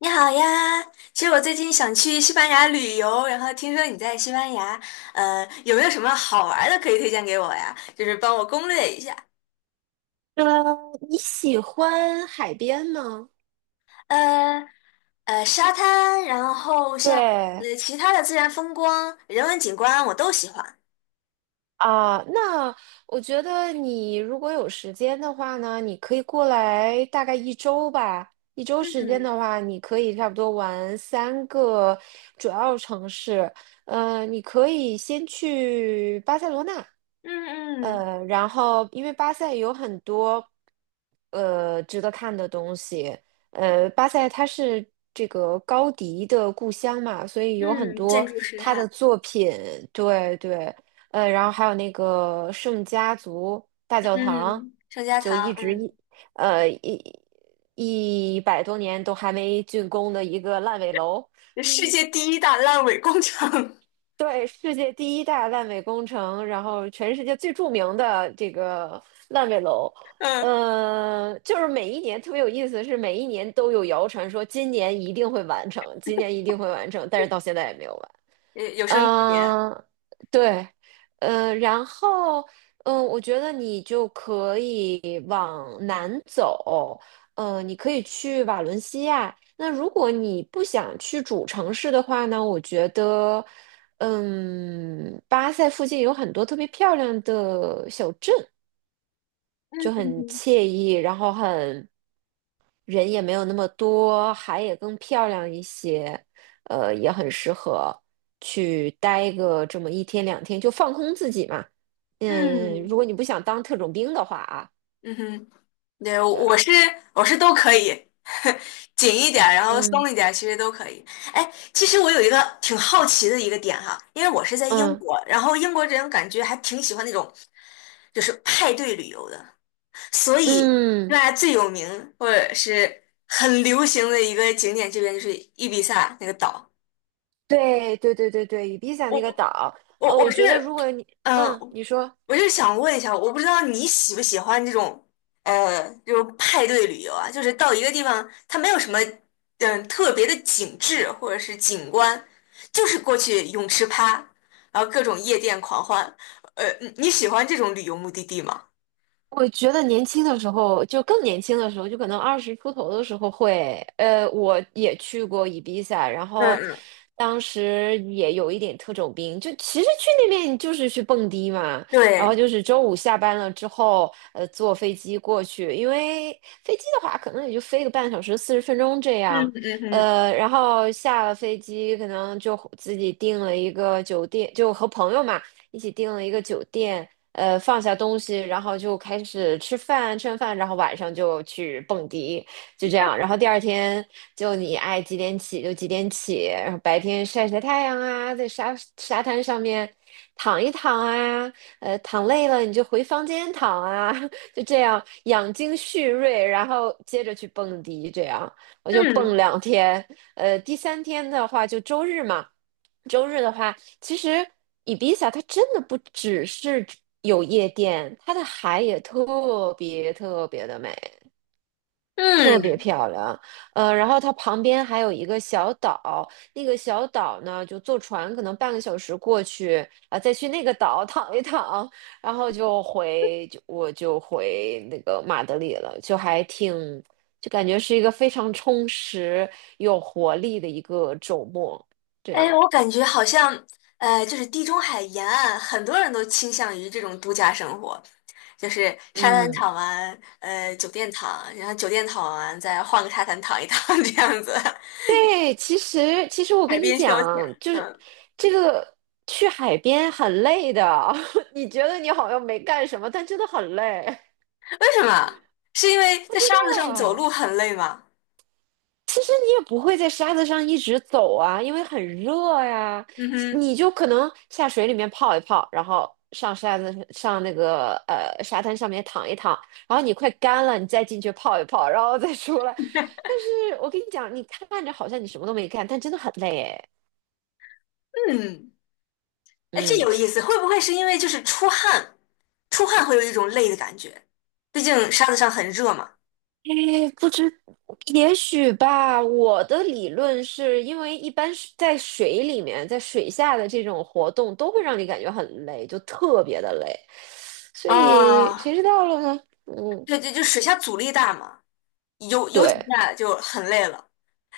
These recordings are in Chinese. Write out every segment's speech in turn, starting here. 你好呀，其实我最近想去西班牙旅游，然后听说你在西班牙，有没有什么好玩儿的可以推荐给我呀？就是帮我攻略一下。呃，你喜欢海边吗？呃沙滩，然后像对。其他的自然风光、人文景观，我都喜欢。那我觉得你如果有时间的话呢，你可以过来大概一周吧。一周时间嗯的话，你可以差不多玩三个主要城市。你可以先去巴塞罗那，嗯嗯然后因为巴塞有很多值得看的东西，巴塞它是这个高迪的故乡嘛，所以有很嗯，建多筑师他哈。的作品。对对。然后还有那个圣家族大教堂，嗯，圣家就堂。一直嗯，呃一100多年都还没竣工的一个烂尾楼。世界第一大烂尾工程。对，世界第一大烂尾工程，然后全世界最著名的这个烂尾楼。嗯，就是每一年特别有意思，是每一年都有谣传说今年一定会完成，今年一定会完成，但是到现在也没有完。有有生之年。嗯。对。嗯。然后，我觉得你就可以往南走。嗯，你可以去瓦伦西亚。那如果你不想去主城市的话呢，我觉得，巴塞附近有很多特别漂亮的小镇，就嗯很哼惬意，然后人也没有那么多，海也更漂亮一些。也很适合去待个这么一天两天，就放空自己嘛。嗯，如嗯果你不想当特种兵的话啊。嗯哼。对，我对。我是我是都可以。紧一点儿，然后嗯松一点儿，其实都可以。哎，其实我有一个挺好奇的一个点哈，因为我是在英嗯国，然后英国人感觉还挺喜欢那种就是派对旅游的，所以嗯。那最有名或者是很流行的一个景点，这边就是伊比萨那个岛。对对对对对，伊比萨我那个岛。我我我是觉得如果你，嗯，呃你说。我就想问一下，我不知道你喜不喜欢这种。这种派对旅游啊，就是到一个地方，它没有什么，特别的景致或者是景观，就是过去泳池趴，然后各种夜店狂欢。你喜欢这种旅游目的地吗？我觉得年轻的时候，就更年轻的时候，就可能20出头的时候会。我也去过伊比萨，然嗯后嗯，当时也有一点特种兵，就其实去那边就是去蹦迪嘛，然后对，就是周五下班了之后，坐飞机过去，因为飞机的话可能也就飞个半小时、40分钟这样。嗯嗯嗯然后下了飞机可能就自己订了一个酒店，就和朋友嘛。一起订了一个酒店，放下东西，然后就开始吃饭，吃完饭，然后晚上就去蹦迪，就这样。然后第2天就你爱几点起就几点起，然后白天晒晒太阳啊，在沙滩上面躺一躺啊。躺累了你就回房间躺啊，就这样养精蓄锐，然后接着去蹦迪，这样我就嗯蹦两天。第3天的话就周日嘛，周日的话，其实伊比萨它真的不只是有夜店，它的海也特别特别的美，特别嗯。漂亮。然后它旁边还有一个小岛，那个小岛呢，就坐船可能半个小时过去啊，再去那个岛躺一躺，然后就回就我就回那个马德里了，就还挺就感觉是一个非常充实、有活力的一个周末，这哎，样。我感觉好像，就是地中海沿岸，很多人都倾向于这种度假生活，就是沙滩嗯。躺完，酒店躺，然后酒店躺完，再换个沙滩躺一躺，这样子，对，其实我海跟你边消遣。讲，就是嗯，这个去海边很累的，你觉得你好像没干什么，但真的很累。为什么？是因为不在知沙子上走道，路很累吗？其实你也不会在沙子上一直走啊，因为很热呀，嗯哼，你就可能下水里面泡一泡，然后上沙子上那个沙滩上面躺一躺，然后你快干了，你再进去泡一泡，然后再出来。但是我跟你讲，你看着好像你什么都没干，但真的很累哎。嗯，哎，这嗯。有意思，会不会是因为就是出汗，出汗会有一种累的感觉？毕竟沙子上很热嘛。哎，不知，也许吧。我的理论是因为一般是在水里面，在水下的这种活动都会让你感觉很累，就特别的累。所以谁啊，知道了呢？嗯，对对，就水下阻力大嘛。有有几对。下就很累了。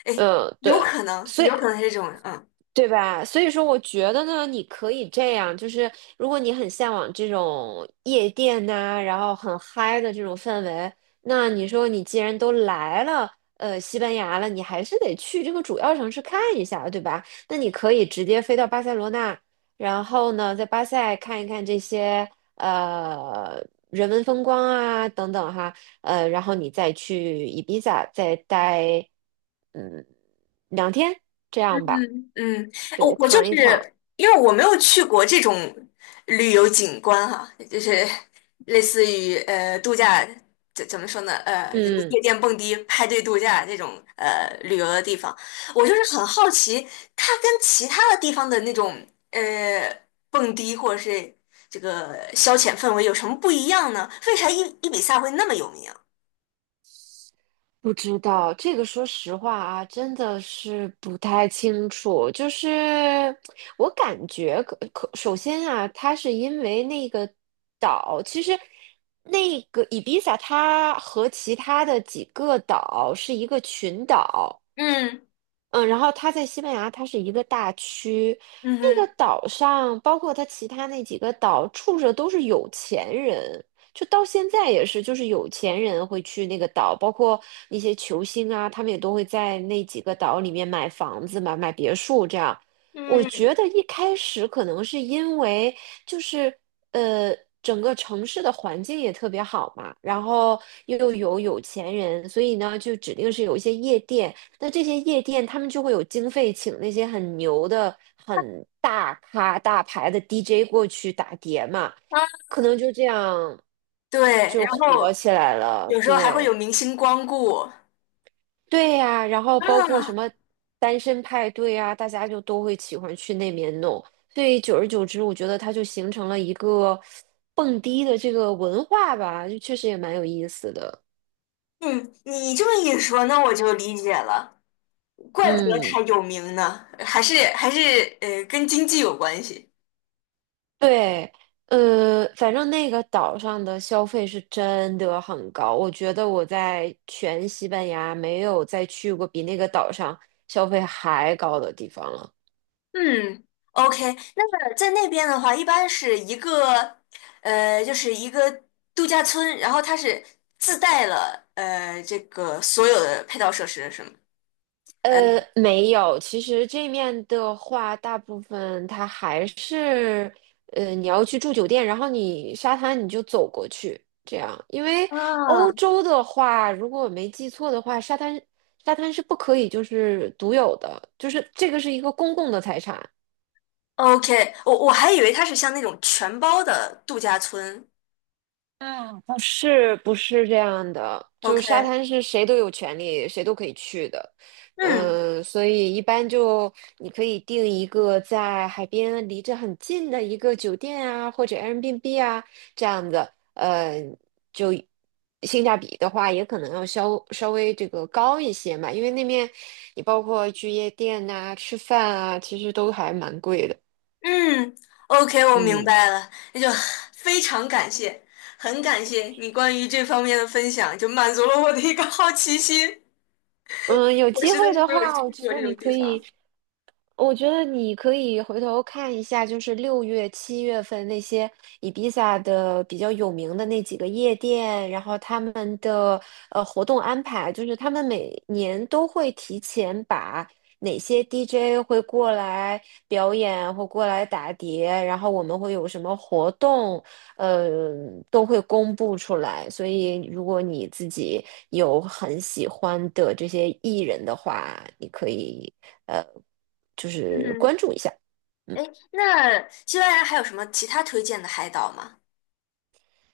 哎，嗯，有对。可能，所以。有可能是这种。嗯对吧？所以说，我觉得呢，你可以这样，就是如果你很向往这种夜店呐、然后很嗨的这种氛围，那你说你既然都来了，西班牙了，你还是得去这个主要城市看一下，对吧？那你可以直接飞到巴塞罗那，然后呢，在巴塞看一看这些人文风光啊等等哈。然后你再去伊比萨再待嗯两天，这样吧。嗯，嗯，我对，我就躺一躺。是因为我没有去过这种旅游景观哈、就是类似于度假，怎么说呢？就是嗯。夜店蹦迪、派对度假这种旅游的地方，我就是很好奇，它跟其他的地方的那种蹦迪或者是这个消遣氛围有什么不一样呢？为啥伊比萨会那么有名啊。不知道这个，说实话啊，真的是不太清楚。就是我感觉首先啊，它是因为那个岛，其实那个伊比萨它和其他的几个岛是一个群岛。嗯嗯，然后它在西班牙，它是一个大区，嗯那个哼，岛上，包括它其他那几个岛，住着都是有钱人，就到现在也是，就是有钱人会去那个岛，包括那些球星啊，他们也都会在那几个岛里面买房子嘛，买别墅这样。我嗯，觉得一开始可能是因为就是整个城市的环境也特别好嘛，然后又有有钱人，所以呢，就指定是有一些夜店，那这些夜店，他们就会有经费请那些很牛的、很大咖、大牌的 DJ 过去打碟嘛，啊，可能就这样对，就然火后起来了。有时候还会对。有明星光顾啊。对呀，然后包括什么单身派对啊，大家就都会喜欢去那边弄。所以久而久之，我觉得它就形成了一个蹦迪的这个文化吧，就确实也蛮有意思的。嗯，你这么一说，那我就理解了，怪不得嗯。他有名呢，还是跟经济有关系。对。反正那个岛上的消费是真的很高，我觉得我在全西班牙没有再去过比那个岛上消费还高的地方了。嗯，OK，那么在那边的话，一般是一个就是一个度假村，然后它是自带了这个所有的配套设施，是吗？嗯。没有，其实这面的话，大部分它还是，你要去住酒店，然后你沙滩你就走过去，这样。因为欧啊，洲的话，如果我没记错的话，沙滩是不可以就是独有的，就是这个是一个公共的财产。OK，我我还以为它是像那种全包的度假村。是不是这样的？就沙 OK，滩是谁都有权利，谁都可以去的。嗯嗯，所以一般就你可以订一个在海边离着很近的一个酒店啊，或者 Airbnb 啊这样子。嗯，就性价比的话，也可能要稍微这个高一些嘛，因为那面你包括去夜店呐、吃饭啊，其实都还蛮贵的。嗯，OK，我明嗯白了，那就非常感谢，很感谢你关于这方面的分享，就满足了我的一个好奇心。嗯，有我机实在会是的没有话，我去觉过得这种你地可以。方。我觉得你可以回头看一下，就是6月、7月份那些伊比萨的比较有名的那几个夜店，然后他们的活动安排，就是他们每年都会提前把哪些 DJ 会过来表演或过来打碟，然后我们会有什么活动，呃，都会公布出来。所以如果你自己有很喜欢的这些艺人的话，你可以。呃。嗯哼，哎，那西班牙还有什么其他推荐的海岛吗？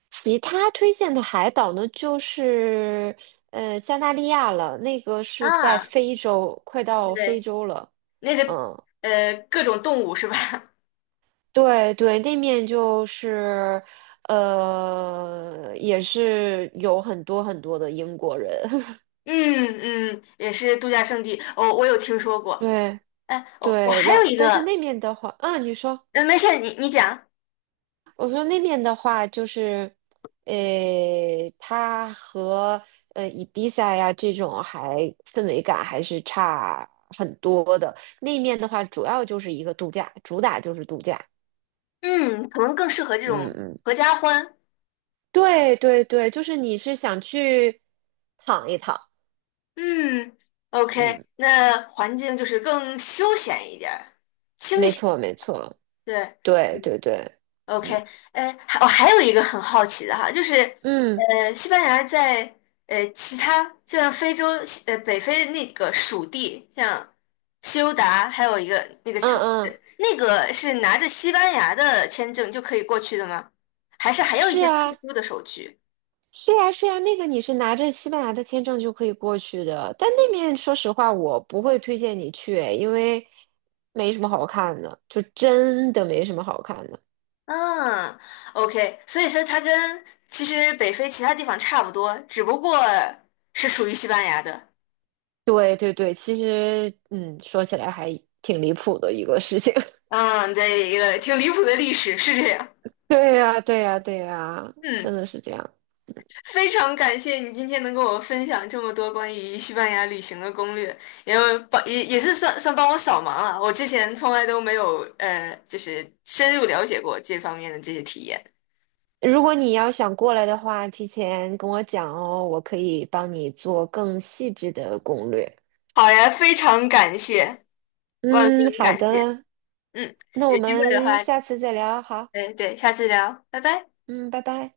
其他推荐的海岛呢，就是加那利亚了，那个是在啊，非洲，快到非对，洲了。那个嗯，各种动物是吧？对对，那面就是也是有很多很多的英国人。嗯嗯，也是度假胜地。我、我有听说过。对哎，我我对，还有一但是个。那面的话，嗯，你说。没事，你你讲。我说那边的话就是，呃，它和伊比萨呀这种氛围感还是差很多的。那面的话，主要就是一个度假，主打就是度假。嗯，可能更适合这嗯种嗯，合家欢。对对对，就是你是想去躺一躺。嗯，OK，嗯，那环境就是更休闲一点儿清没闲，错没错，对，对对对，OK，嗯还我、还有一个很好奇的哈，就是嗯西班牙在其他就像非洲北非那个属地，像西欧达，还有一个那个嗯城嗯，市，那个是拿着西班牙的签证就可以过去的吗？还是还有一是些特啊。殊的手续？是呀，是呀，那个你是拿着西班牙的签证就可以过去的，但那面说实话，我不会推荐你去，因为没什么好看的，就真的没什么好看的。嗯，OK，所以说它跟其实北非其他地方差不多，只不过是属于西班牙的。对对对，其实嗯，说起来还挺离谱的一个事情。嗯，对，一个挺离谱的历史是这样。对呀，对呀，对呀，真嗯。的是这样。非常感谢你今天能跟我分享这么多关于西班牙旅行的攻略，因为帮也也是算算帮我扫盲了，我之前从来都没有就是深入了解过这方面的这些体验。如果你要想过来的话，提前跟我讲哦，我可以帮你做更细致的攻略。好呀，非常感谢，万分嗯，好感谢。的，嗯，那我有机会的们话，下次再聊，好，对对，下次聊，拜拜。嗯，拜拜。